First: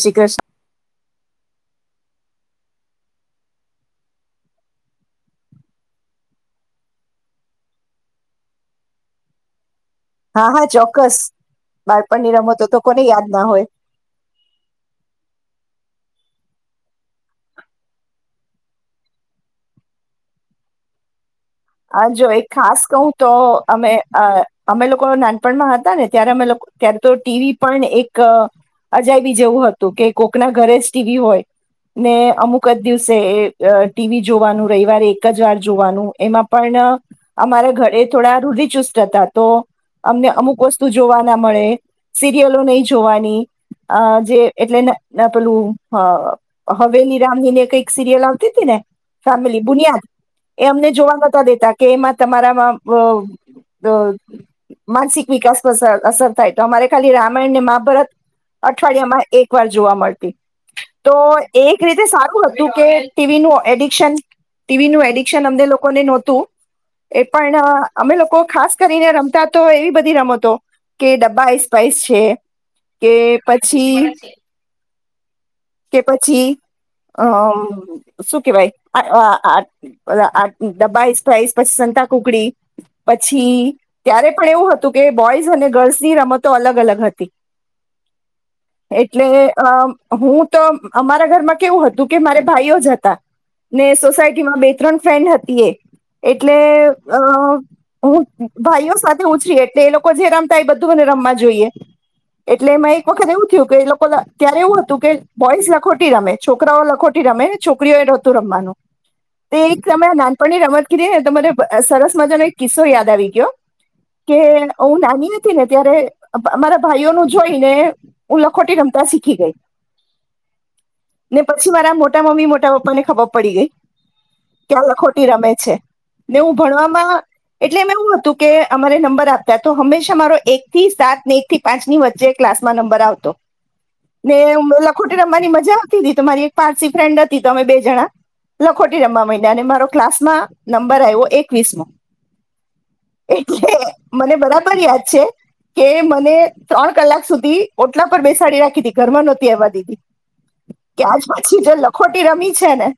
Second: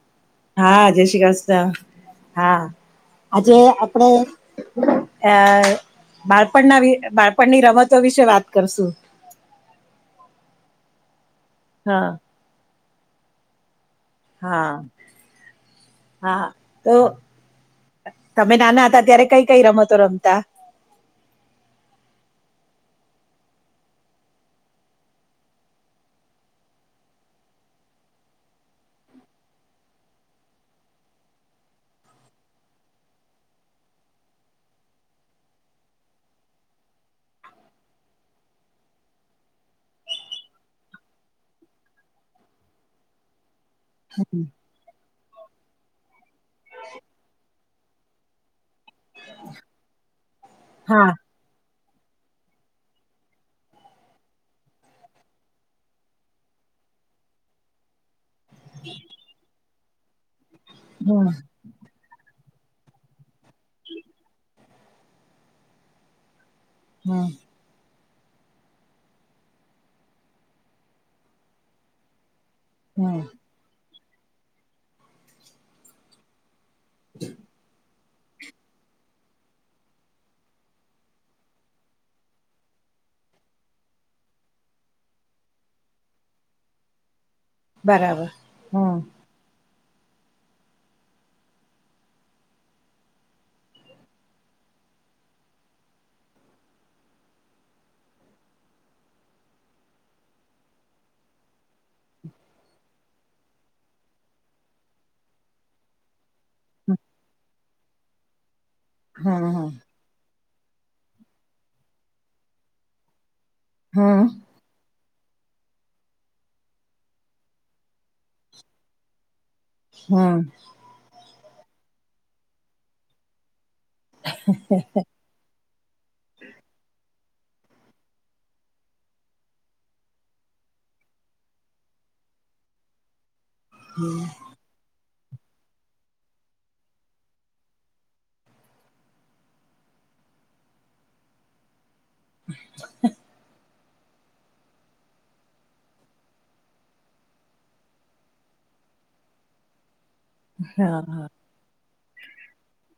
શ્રી કૃષ્ણ હા, જય શ્રી ક્રિષ્ના. હા આજે આપણે, આ બાળપણના બાળપણની રમતો વિશે વાત કરશું. હા, હા ચોક્કસ. હા બાળપણ નીરામા જો તો. કોને યાદ ના હોય. હા, હા તો તમે નાના હતા ત્યારે કઈ કઈ રમતો રમતા. હ જો એક ખાસ કહું, તો અમે અમે લોકો નાનપણમાં હતા ને ત્યારે અમે લોકો ત્યારે તો ટીવી પણ એક અજાવી જેવું હતું કે કોકના ઘરે જ ટીવી હોય, ને અમુક જ દિવસે ટીવી જોવાનું રવિવારે એક જ વાર જોવાનું એમાં. પણ અમારા ઘરે થોડા રૂધિચુસ્ત હતા, તો અમને અમુક વસ્તુ જોવા ના મળે સિરિયલો નહીં જોવાની. અ જે એટલે. ના પેલું હા. હવેલી રામને કઈ. સિરિયલ આવતી હતી ને ફેમિલી બુનિયાદ. એ અમને હા જોવા. તા કે એમાં તમારામાં માનસિક વિકાસ પર અસર થાય, તો અમારે ખાલી રામાયણ ને મહાભારત અઠવાડિયામાં એક વાર જોવા મળતી તો હમ એક રીતે સારું હતું તુ કે ટીવી નું. એડિક્શન. ટીવીનું એડિક્શન અમને લોકોને નહો તું. એ હમ પણ. અમે લોકો ખાસ કરીને રમતા તો, એવી બધી રમતો કે ડબ્બાઇ સ્પાઈસ છે. કે હમ પછી. [unintelligible] કે પછી અમ શું કેવાયબબાઈઇસ, પછી સંતા કુકડી, પછી ત્યારે પણ એવું હતું કે, બોઈઝ અને, ગર્લ્સ ની રમતો અલગ અલગ હતી. બરાબર હમ એટલે આ. આહું. તો અમારા ઘરમાં કેવું હતું કે મારે ભાઈઓ જ હતા, ને સોસાયટીમાં બે ત્રણ ફ્રેન્ડ હતી, એ એટલે અ હું ભાઈઓ સાથે ઉછરી એટલે એ લોકો જે રમતા એ બધું મને રમવા જોઈએ, એટલે મે એક વખત એવું થયું કે એ લોકો ત્યારે એવું હતું કે. બોઇસ લખોટી રમે, છોકરાઓ લખોટી રમે, છોકરીઓ એ નતું રમવાનું. હમ તે હમ એક્રમના. પણ એ રમત કીધી ને તો મને સરસ મજાનો એક કિસ્સો યાદ આવી ગયો. હમ કે હું નાની ને ત્યારે અમારા ભાઈઓ નું જોઈને હું લખોટી રમતા શીખી ગઈ હમ ને પછી મારા મોટા મમ્મી મોટા પપ્પા ને ખબર પડી ગઈ ક્યાં લખોટી રમે છે ને હું ભણવામાં એટલે મેમે એવું હતું કે અમારે નંબર આપતા તો હંમેશા મારો એક થી સાત ને એક થી પાંચની વચ્ચે ક્લાસમાં નંબર આવતો મે [inaudible] લખોટી રમવાની મજા આવતી હતી તો મારી એક પારસી ફ્રેન્ડ હતી તો અમે બે જણા લખોટી રમવા માંડ્યા અને મારો ક્લાસમાં નંબર આવ્યો એકવીસ મોો [inaudible] મને બરાબર યાદ છે કે મને ત્રણ કલાક સુધી ઓટલા પર બેસાડી રાખી હતીી ઘરમાં નહોતી આવવા દીી હા હા ત્યાંજ પછી જ ખોટી રમી છે ને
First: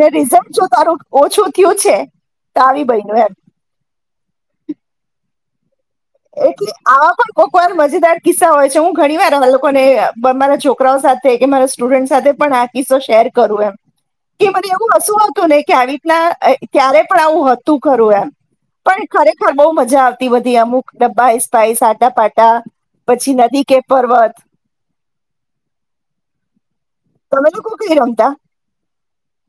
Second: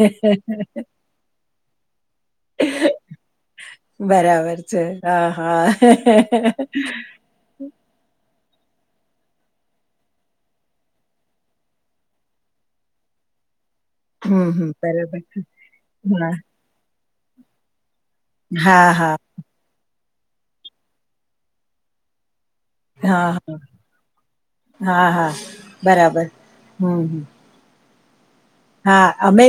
ને રિઝલ્ટ જો તારું ઓછું થ્યું છે તો આવી બન્યું એમ [inaudible] બરાબર છે હા હા એટલે આવા પણ કોક વાર મજેદાર કિસ્સા હોય છે હું ઘણી વાર અ લોકોને મારા છોકરાઓ સાથે કે મારા સ્ટુડન્ટ સાથે પણ આ કિસ્સો શેર કરું એમ હમ કે હમ મને એવું બરાબર છે. હસુંતું ને કે આવી હા રીતના ક્યારે પણ આવું હતું ખરું એમ હા પણ હા ખરેખર બહુ મજા આવેતી તિ બધી અમુક ડબ્બા આઈસ પાઇસ આટા પાટ હા હા હા હા બરાબર હમ હમ ઈ રમતા હા અમે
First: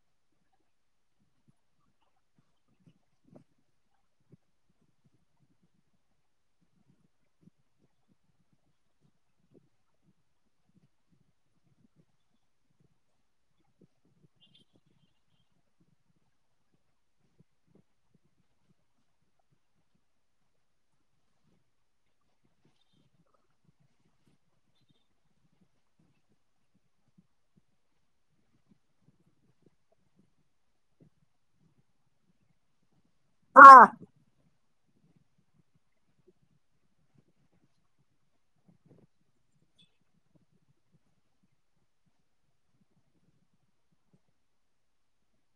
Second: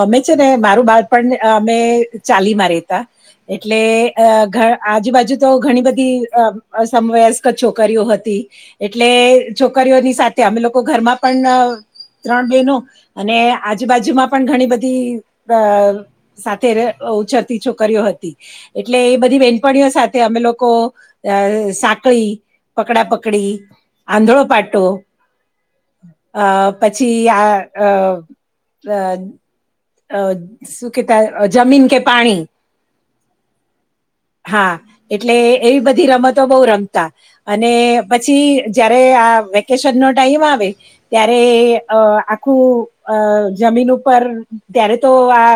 અમે છે ને મારું બાર પણ અમે ચાલી માં રેતા એટલે અ આજુબાજુ તો ઘણી બધી અસમવયસ્ક છોકરીઓ હતી એટલે છોકરીઓની સાથે અમે લોકો ઘરમાં પણ ત્રણ બહેનો અને આજુબાજુમાં પણ ઘણી બધી સાથે ઉછરતી છોકરીઓ હતી એટલે એ બધી બેનપણીઓ સાથે અમે લોકો સાંકળી પકડા પકડી આંધળો પાટો અ પછી આ અ અ અ શું કતા જમીન કે પાણી હા હા એટલે એવી બધી રમતો બહુ રમતા અને પછી જયારે આ વેકેશન નો ટાઈમ આવે ત્યારે આખું જમીન ઉપર ત્યારે તો આ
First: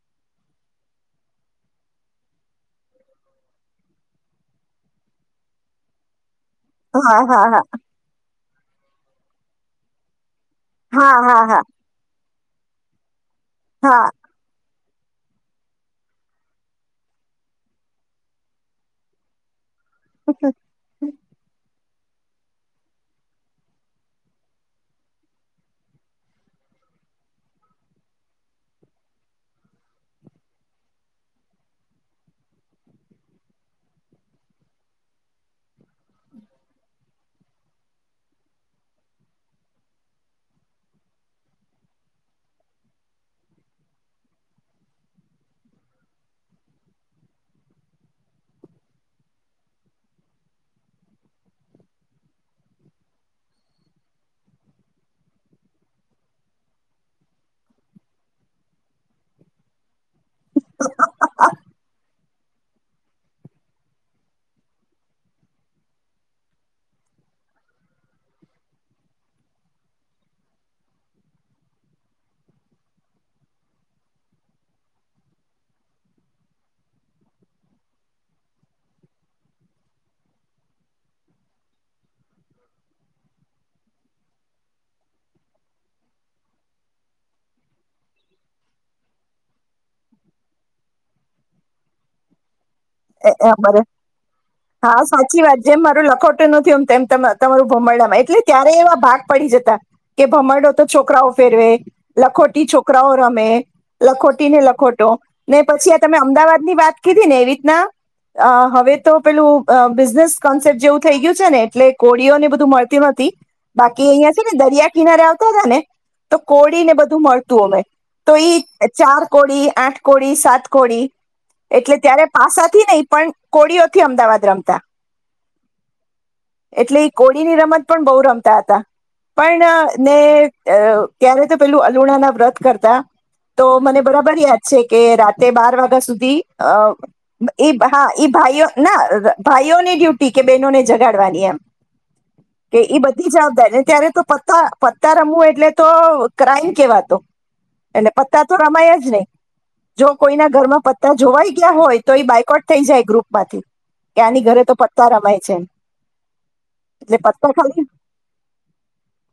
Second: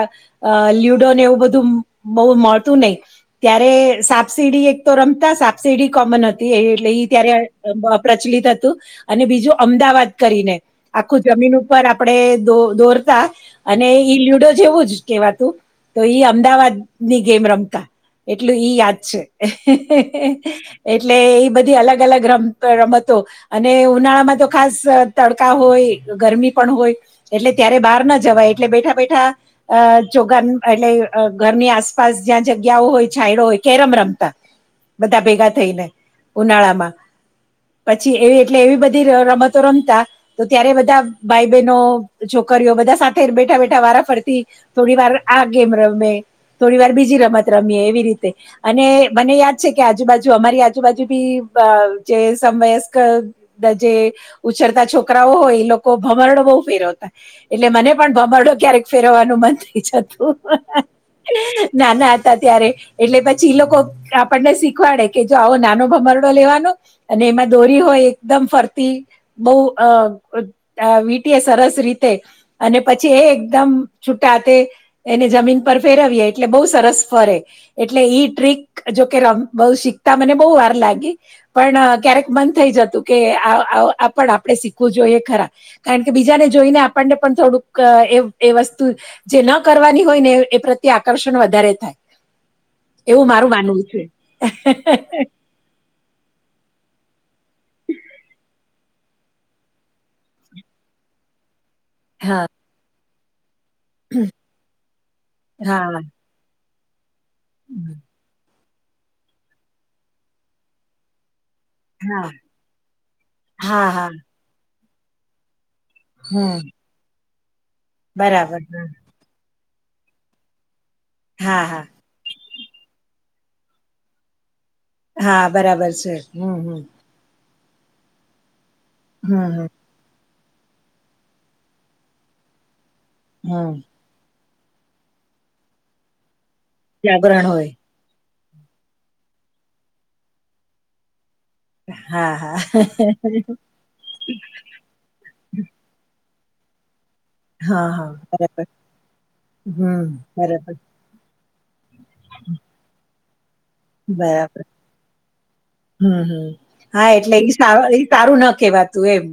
લ્યુડોને એવું બધું બહ મળતું નહીિ ત્યારે સાપસીિડી એક તો રમતા સાપસીિડી કોમન હત એટલે ઈ હા હા હા ત્યારે પ્રચલિત હતી અને બીજું અમદાવાદ કરીને હા આખું હા હા જમીન હા ઉપર આપડે દો દોરતા અને હા ઈ લ્યડો જેવું જ કેવા તું તો ઈ અમદાવાદની ગેમ રમતા. એટલું ઈ યાદ છે. એટલે એઈ બધી અલગ ગલગ રમ અહ રમતો અને ઉનાળામાં તો ખાસ તડકા હોય ગરમી પણ હોય એટલે ત્યારે બહાર ના જવાય એટલે બેઠા બેઠા અહ ચોગાન એટલે ઘરની આસપાસ જ્યાં જગ્યાઓ હોય છાયડો હોય કેરમ રમતા બધા ભેગા થઈને ઉનાળામાં પછી. એવી એટલે એવી બધી રમતો રમતા તો ત્યારે બધા ભાઈ બહેનો છોકરીઓ બધા સાથે બેઠા બેઠા વારાફરતી થોડી વાર આ ગેમ રમે થોડી વાર બીજી રમત રમીએ એવી રીતે અને મને યાદ છે કે આજુબાજુ અમારી આજુબાજુ બી અહ જે સમવયસ્ક દ જે ઉછરતા છોકરાઓ હોય એ લોકો ભમરડો બહુ ફેરવતા એટલે મને પણ ભમરડો ક્યારેક ફેરવવાનું મન થઈ જતું. નાના હતા ત્યારે. એટલે પછી લોકો આપણને શીખવાડે કે જો આવો નાનો ભમરડો લેવાનો અને એમાં દોરી હોય એકદમ ફરતી બહુ અહ અહ વીટીએ સરસ રીતે અને પછી એ એકદમ છૂટાતે એને જમીન પર ફેરવીએ એટલે બહુ સરસ ફરે. એટલે ઈ ટ્રીક જોકે રમ બ શીખતા મને બહુ વાર લાગી પણ ક્યારેક મન થઈ જતું કે આપ આપ આપણે શીખવું જોઈએ ખરા કારણ કે બીજાને જોઈને આપણને પણ થોડુંક એ એ વસ્તુ જે ના કરવાની હોય ને એ પ્રત્યે આકર્ષણ વધારે થાય. એવું એ મારું અમારે માનવું છે હા સાચી વાત જેમ મારું લખોટું નયમ તેમ તમારું ભમરડામાં એટલે ત્યારે એવા ભાગ પડી જતા, કે ભમરડો તો છોકરાઓ ફેરવે. હા લખોટી છોકરાઓ રમે. લખોટી ને લખોટો ને પછી હા હા આ તમે અમદાવાદ ની વાત કીધીટીને રિતના અ હવે તો પેલું બિઝનેસ કોન્સેપ્ટ જેવું થઈ ગયું છે ને. એટલે કોળીઓ ને બધું મળતી નથી, હા હા બાકી અહિયાં છે ને દરિયા કિનારે આવતા જ ને. તો હમ કોળી ને બધું મળતું મે તો ઈ બરાબર હા ચાર કોડી આઠ કડી સાત કોડી, હા હા એટલે ત્યારે પાસ નહી પણ, કોળીઓ થી અમદાવાદ રમ હા બરાબર છે હમ હમ. ની રમત પણ બહુ રમતા હતા. હમ પણ હમ અહ ને અહ ત્યારે તો પેલું અલુણા ના વ્રત કરતા હમ તો મને બરાબર યાદ છે કે રાતે બાર વાગ્યા સુધી અહ જાગરણ હોય એ બ હા ઈ ભાઈઓ ના ભાઈઓની ડ્યુટી કે બહેનોને જગાડવાની એમ. હા હા કે ઈ બધી જવાબદારી ત્યારે તો પતા પત્તા રમવું એટલે તો ક્રાઈમ કેવાતો હા હા એટલે પત્તા તો બરાબર રમાયા જ નહી હમ જો કોઈના બરાબર ઘરમાં પત્તા જોવાય તો હોય. તો એ બાઇકઉટ થઈ જાય ગ્રુપ બાથી બરાબર હમમ હમમ હા એટલે પત્તા ઈ ખાલી સારું સારું ના કેવાતું એમ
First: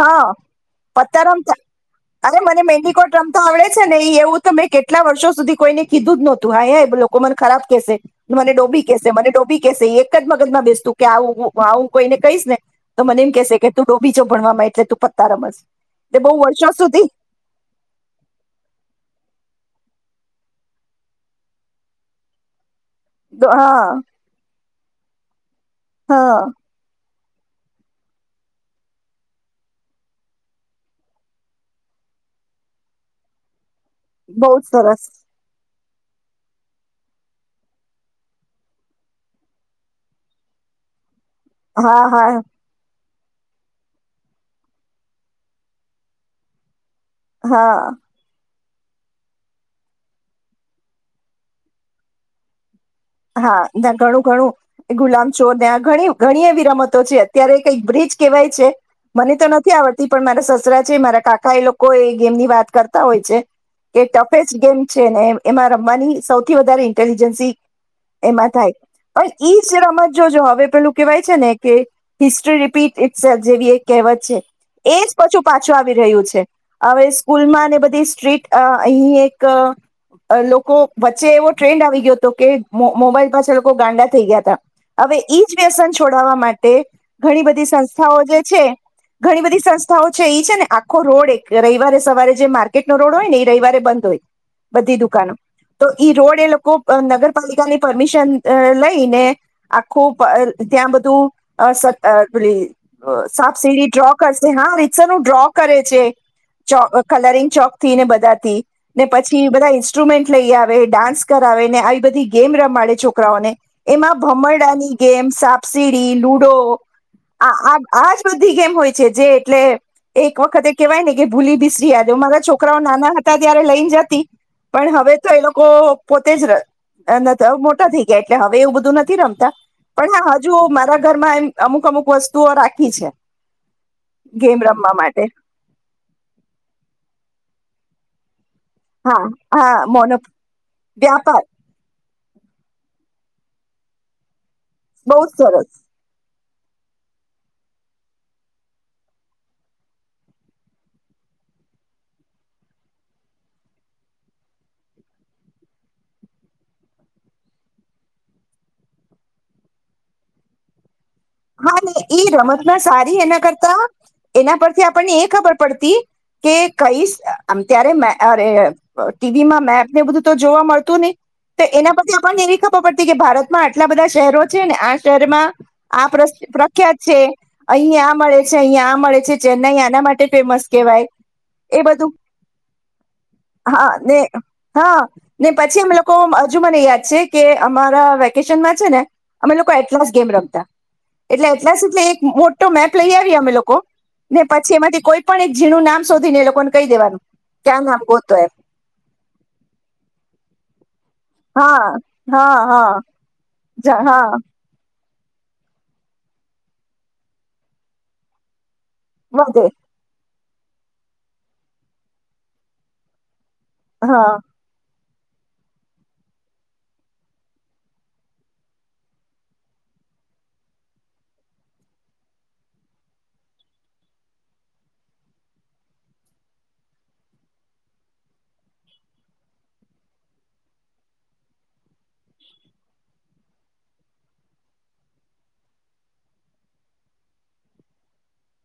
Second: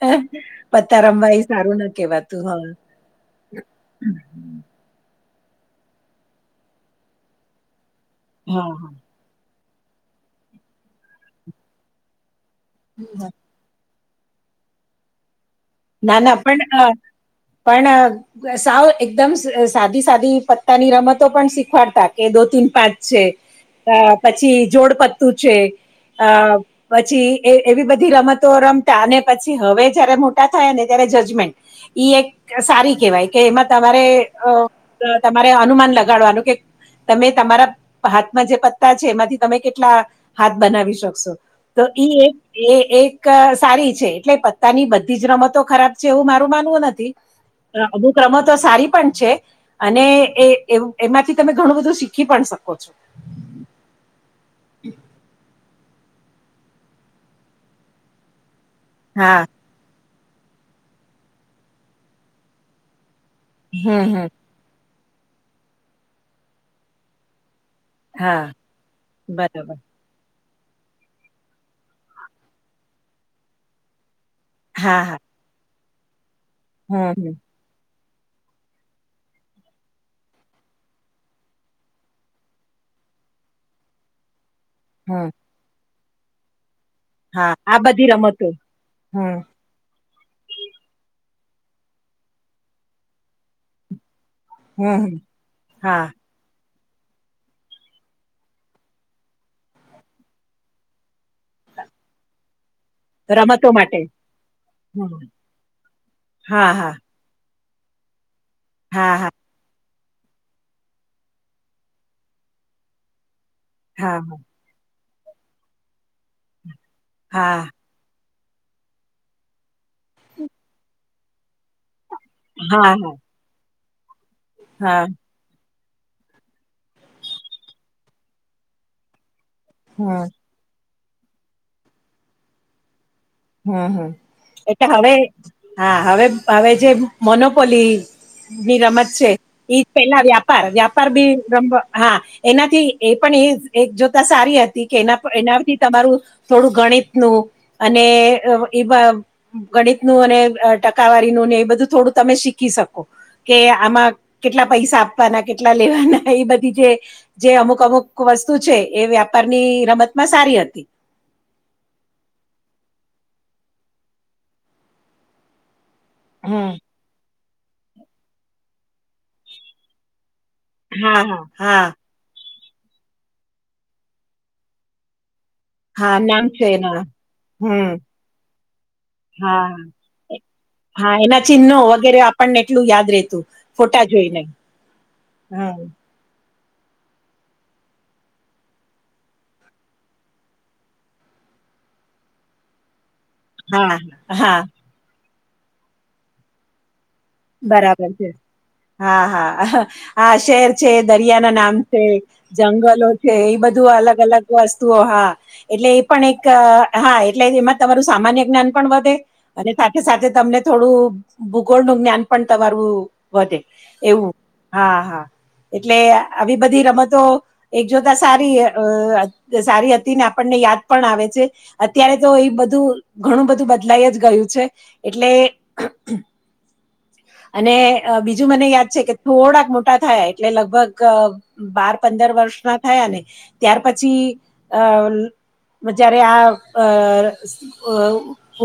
હા પતા પત્તા રમવા એ રમતા સારું ના અરે કેવાતું મને હા. મેન્ડીકોટ રમતા આવડે છે ને એ એવું તો મેં કેટલા વર્ષો સુધી કોઈને કીધું જ નોતુ હાય હે એ લોકો કો મન ખરાબ કેસે મને હા ડોબી હા. કેસે મને ડોબી ડોબી કેસે એક જ મગજમાં બેસતું કે આવું આવું કોઈને કહીશ ને તો મને એમ કેસે કે તું તો બીજો ભણવામાં એટલે તો પત્તા રમેસ ના ના પણ અ પણ સાવ એકદમ સ સાદી સાદી પત્તાની રમતો પણ શીખવાડતા કે દો તીન પાંચ છે અ હા પછી જોડ પત્તું છે. અ હા પછી એ એવી બધી રમતો રમતા અને પછી હવે જયારે મોટા મોટા થયા ને ત્યારે જજમેન્ટ ઈ એક સારી કહેવાય કે એમાં તમારે બહુ અ જ સરસ તમારે અનુમાન લ લગાડવાનું કે તમે તમારા હાથમાં જે પત્તા છે એમાંથી તમે કેટલા હાથ બનાવી શકશો. તો હા ઈ એક હા એ એક અ સારી છે એટલે પત્તા ની બધ બીજી રમતો ખરાબ છે એવું મારું માનવું નથી. હા અમુક રમત તો સારી પણ છે અને એ અ એમાંથી તમે ઘણું બધું શીખી પણ શકો છો. હા ના ઘણું ઘણું ગુલામ ચોર ત્યાં ઘણી ઘણી એવી રમતો છે અત્યારે કઈક બ્રિજ કહેવાય છે. મને હા તો નથી આવડત પણ મારા સસરા છે, મારા કાકા એ લોકો એ ગેમ ની વાત કરતા હોય. છે કે હમ હમ ટફેસ્ટ ગેમ છે ને એમાં રમવાની સૌથી વધારે ઇન્ટેલિજન્સી એમાં હા થાય પણ ઈ બરાબર જ રમત જો જો હવે પેલું કેહેવાય છે ને કે હિસ્ટ્રી રિપીટ ઇટસ જેવી એક કહેવત છે. હા એજ હા પછું પાછ છુ આવી રહ્યું છે. હવે હમ હમ સ્કૂલ માં ને બધી ટ્રી અ અહીં એક લોકો વચ્ચે એવો ટ્રેન્ડ આવી ગયો હતો કે મો મોબાઈલ પાછાડ લોકો ગાંડા થઈ ગયા હતા. હવે હમ ઈ જ વ્યસન છે. છોડાવવા માટે ઘણી હા બધી આ સંસ્થાઓ જે રમતો છે હમ ઘણી બધી સંસ્થાઓ છે એ છે ને આખો રોડ એક રવિવારે સવારે જે માર્કેટ નો રોડ હોય ને એ રવીવારે બંધ હોય. હમ બધી હમ દુકાનો તો હા ઈ રોડ એ લોકો અ નગર પાલિકાની પરમિશન અ લઈને આખું પ ત્યાં બધું અ સ અ‌ પેલી સાપ રમતો સીડી માટે ડ્રો કરશે હા રીસરનું હમ ડ્રો કરે છે હા હા ચો‌ કલરિંગ ચો થી ને બધા ને હા હા પછી બધા ઇન્સ્ટ્રુમેન્ટ લઈ આવે ડાન્સ કરાવે ને આવી બધી ગેમ રમાડે છોકરાઓને એમાં હા ભમરડાની ગેમ સાપસીડી લુડો આ હા આ આજ બધી ગેમ હોય છે જે એટલે એક વખતે કેહેવાય ને કે ભૂલી બિસરી મારા છોકરાઓ હા નાના હા હતા ત્યારે લઈને જ પણ હા હવે તો એ લોકો પોતે જ અ ન તો મોટા થઈ ગયા એટલે હવે એવું બધું નથી રમતા પણ હમ હા હજુ મારા ઘર માં એમ અમુક અમુક વસ્તુઓ રાખી છે. હમ હમ ગેમ એટલે રમવા હવે માટે હા હવે હવે જે મોનોપોલી [inaudible] ની રમત હા છે હા ઈ મોનો પેલા વ્યાપાર વ્યાપાર બી રમ હા એનાથી એ પણ એ એક જોતા સારી હ તી કે એના બહુ જ સરસ એનાથી તમારું થોડું ગણિતનું અને અ એ ગણિતનું અને ટકાવારીનું ને એ બધું થોડું તમે શીખી શકો કે આમાં કેટલા પૈસા આપવાના કેટલા લેવાના એ બધી જે જે અમુક અમુક વસ્તુ છે એ વ્યાપારની રમતમાં સારી હતી. હા ને એ રમતમાં સારી એના કરતા એના પરથી આપણને એ ખબર પડતી કે હમ કઈશ અહ આમ ત્યારે મ આરે ટીવીમાં મેપ ને બધું તો જોવા મળતું નહી હા હા તો હા એના પછી આપણ ને એવી ખ તો પડતી કે ભારતમાં આટલા બધા શહેરો છે ને આ શહેરમાં આ હા નામ પ્રશ્ન છે એના પ્રખ્યાત છે હમ અહી આ મળે છે અહીં આ મળે છે ચેન્નાઈ હા આના માટે ફેમસ કેહેવાય હા એના ચિહ્નો એ બધું વગેરે આપણને એટલું યાદ રેતું હા ફોટા ને જોઈને હા ને હ પછી એમ લોકો હજુ મને યાદ છે કે અમારા વેકેશનમાં છે ને અમે લોકો એટલાસ ગેમ રમતા. એટલે એટલાસ એટલે એક સુધલે મોટો મેપ લઈ આ વે અમે લોકો હા ને હા પછી એમાંથી કોઈ પણ એક ઝીણું નામ શધી ને એ લોકો ને કહી દેવાનું. કે આ નામ બરાબર છે, ગોતો એમ હા હા આ શહેર છે દરિયા ના નામ હા છે હા હા જંગલો છે, એ બધું જ- અલગ હા અલગ વસ્તુઓ હા. એટલે એ પણ એક હા એટલે એમાં તમારું સામાન્ય જ્ઞાન પણ વધે, અને સાથે સાથે તમને થોડું ભૂગોળ નું જ્ઞાન પણ તમારુ વધે, એવું હા હા હા. એટલે આવી બધી રમતો એક જોતા સારી સારી હતી ને આપણને યાદ પણ આવે છે, અત્યારે તો એ બધું ઘણું બધું બદલાઈ જ ગયું છે, એટલે અને બીજું મને યાદ છે કે થોડાક મોટા થયા એટલે લગભગ બાર પંદર વર્ષના થયા ને ત્યાર પછી અ જયારે આ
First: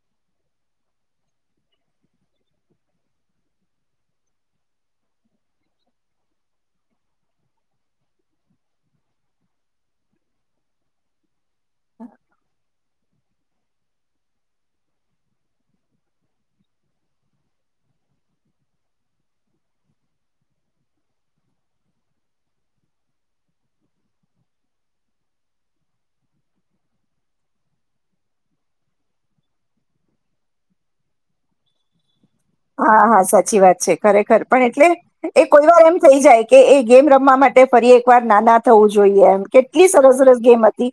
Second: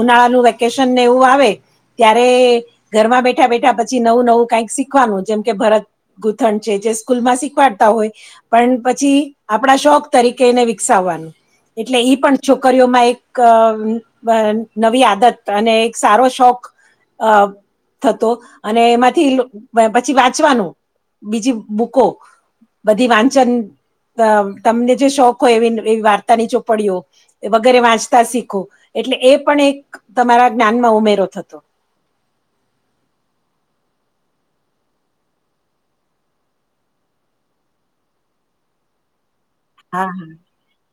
ઉનાળાનું વેકેશનને એવું આવે, ત્યારે ઘરમાં બેઠા બેઠા પછી નવું નવું કઈક શીખવાનું જેમ કે ભરત ગૂથણ છે જે સ્કૂલ માં શીખવાડતા હોય, પણ પછી આપણા શોખ તરીકે એને વિકસાવવાનું. એટલે ઈ પણ છોકરીઓમાં એક અ નવી આદત અને એક સારો શોખ અ થતો અને એમાંથી પછી વાંચવાનું બીજી બુકો બધી વાંચન તમને જે શોખ હોય, એવી એવી વાર્તાની ચોપડીઓ વગેરે વાંચતા શીખો, એટલે એ પણ એક તમારા જ્ઞાનમાં ઉમેરો થતો. હા હા સાચી વાત છે ખરેખર પણ એટલે એ કોઈ વાર એમ થઈ જાય કે એ ગેમ રમવા માટે ફરી એકવાર નાના થવું જોઈએ એમ. કેટલી હા સરસ હા સરસ ગેમ હતી,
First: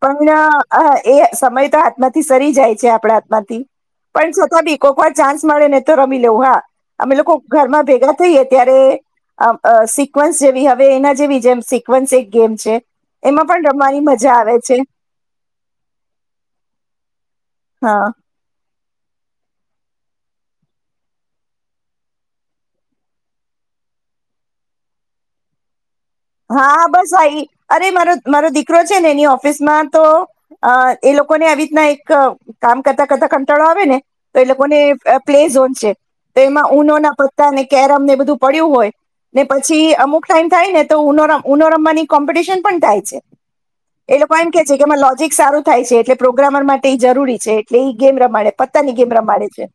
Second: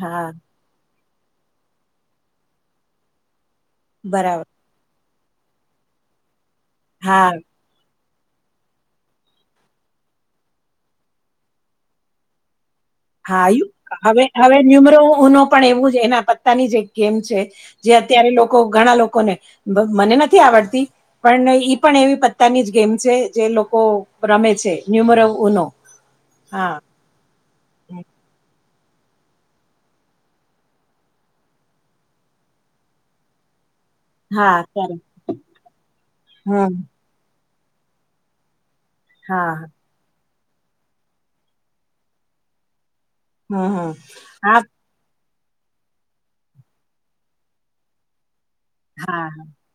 હા પણ આ એ સમય તો હાથમાંથી સરી જાય છે આપણા હાથમાંથી. પણ બરાબર છતાં બી કોકવા જ ચાન્સ મળે ને રમી લવ હા. અમે હા લોકો ઘરમાં ભેગા થઈ એ ત્યારે અહ અહ સિકવન્સ જેવી હવે એના જેવી જેમ સિકવન્સ એક ગેમ છે. હા એમાં યુ પણ રમવાની હવે મજા હવે આવે છે ન્યુમરો ઉનો પણ એવું જ એના પત્તાની જે એક ગેમ છે. જે હા અત્યારે લોકો લોક ઘણા લોકોને મને નથી આવડતી પણ ઈ પણ એવી પત્તાની જ ગેમ છે જે લોકો રમે છે ન્યુમરો ઉનો. હા બસ આ ઈ અરે મારો મારે અહ દીકરો છે ને એની ઓફિસ માં તો અહ એ લોકોને આવી રીતના એક કામ કરતા કરતા કંટાળો આવે ને તો એ હા લોકોને ત્યારે અહ પ્લે ઝોન છે તો હા. એમાં ઉનો ના પ તા ને કેરમ ને બધું પડ્યું હોય ને હા. પછી અમુક ટાઈમ થાય ને તો ઉનોરમ ઉનોરમવાની કોમ્પિટિશન પણ થાય છે. હા, હા. એ લોકો એમ હા, કે છે કે અમાર લો જીક સારું થાય છે એટલે પ્રોગ્રામર માટે એ જરૂરી છે એટલે એ ગેમ રમાડે. પત્તાની ગેમ હા. રમાડે છે.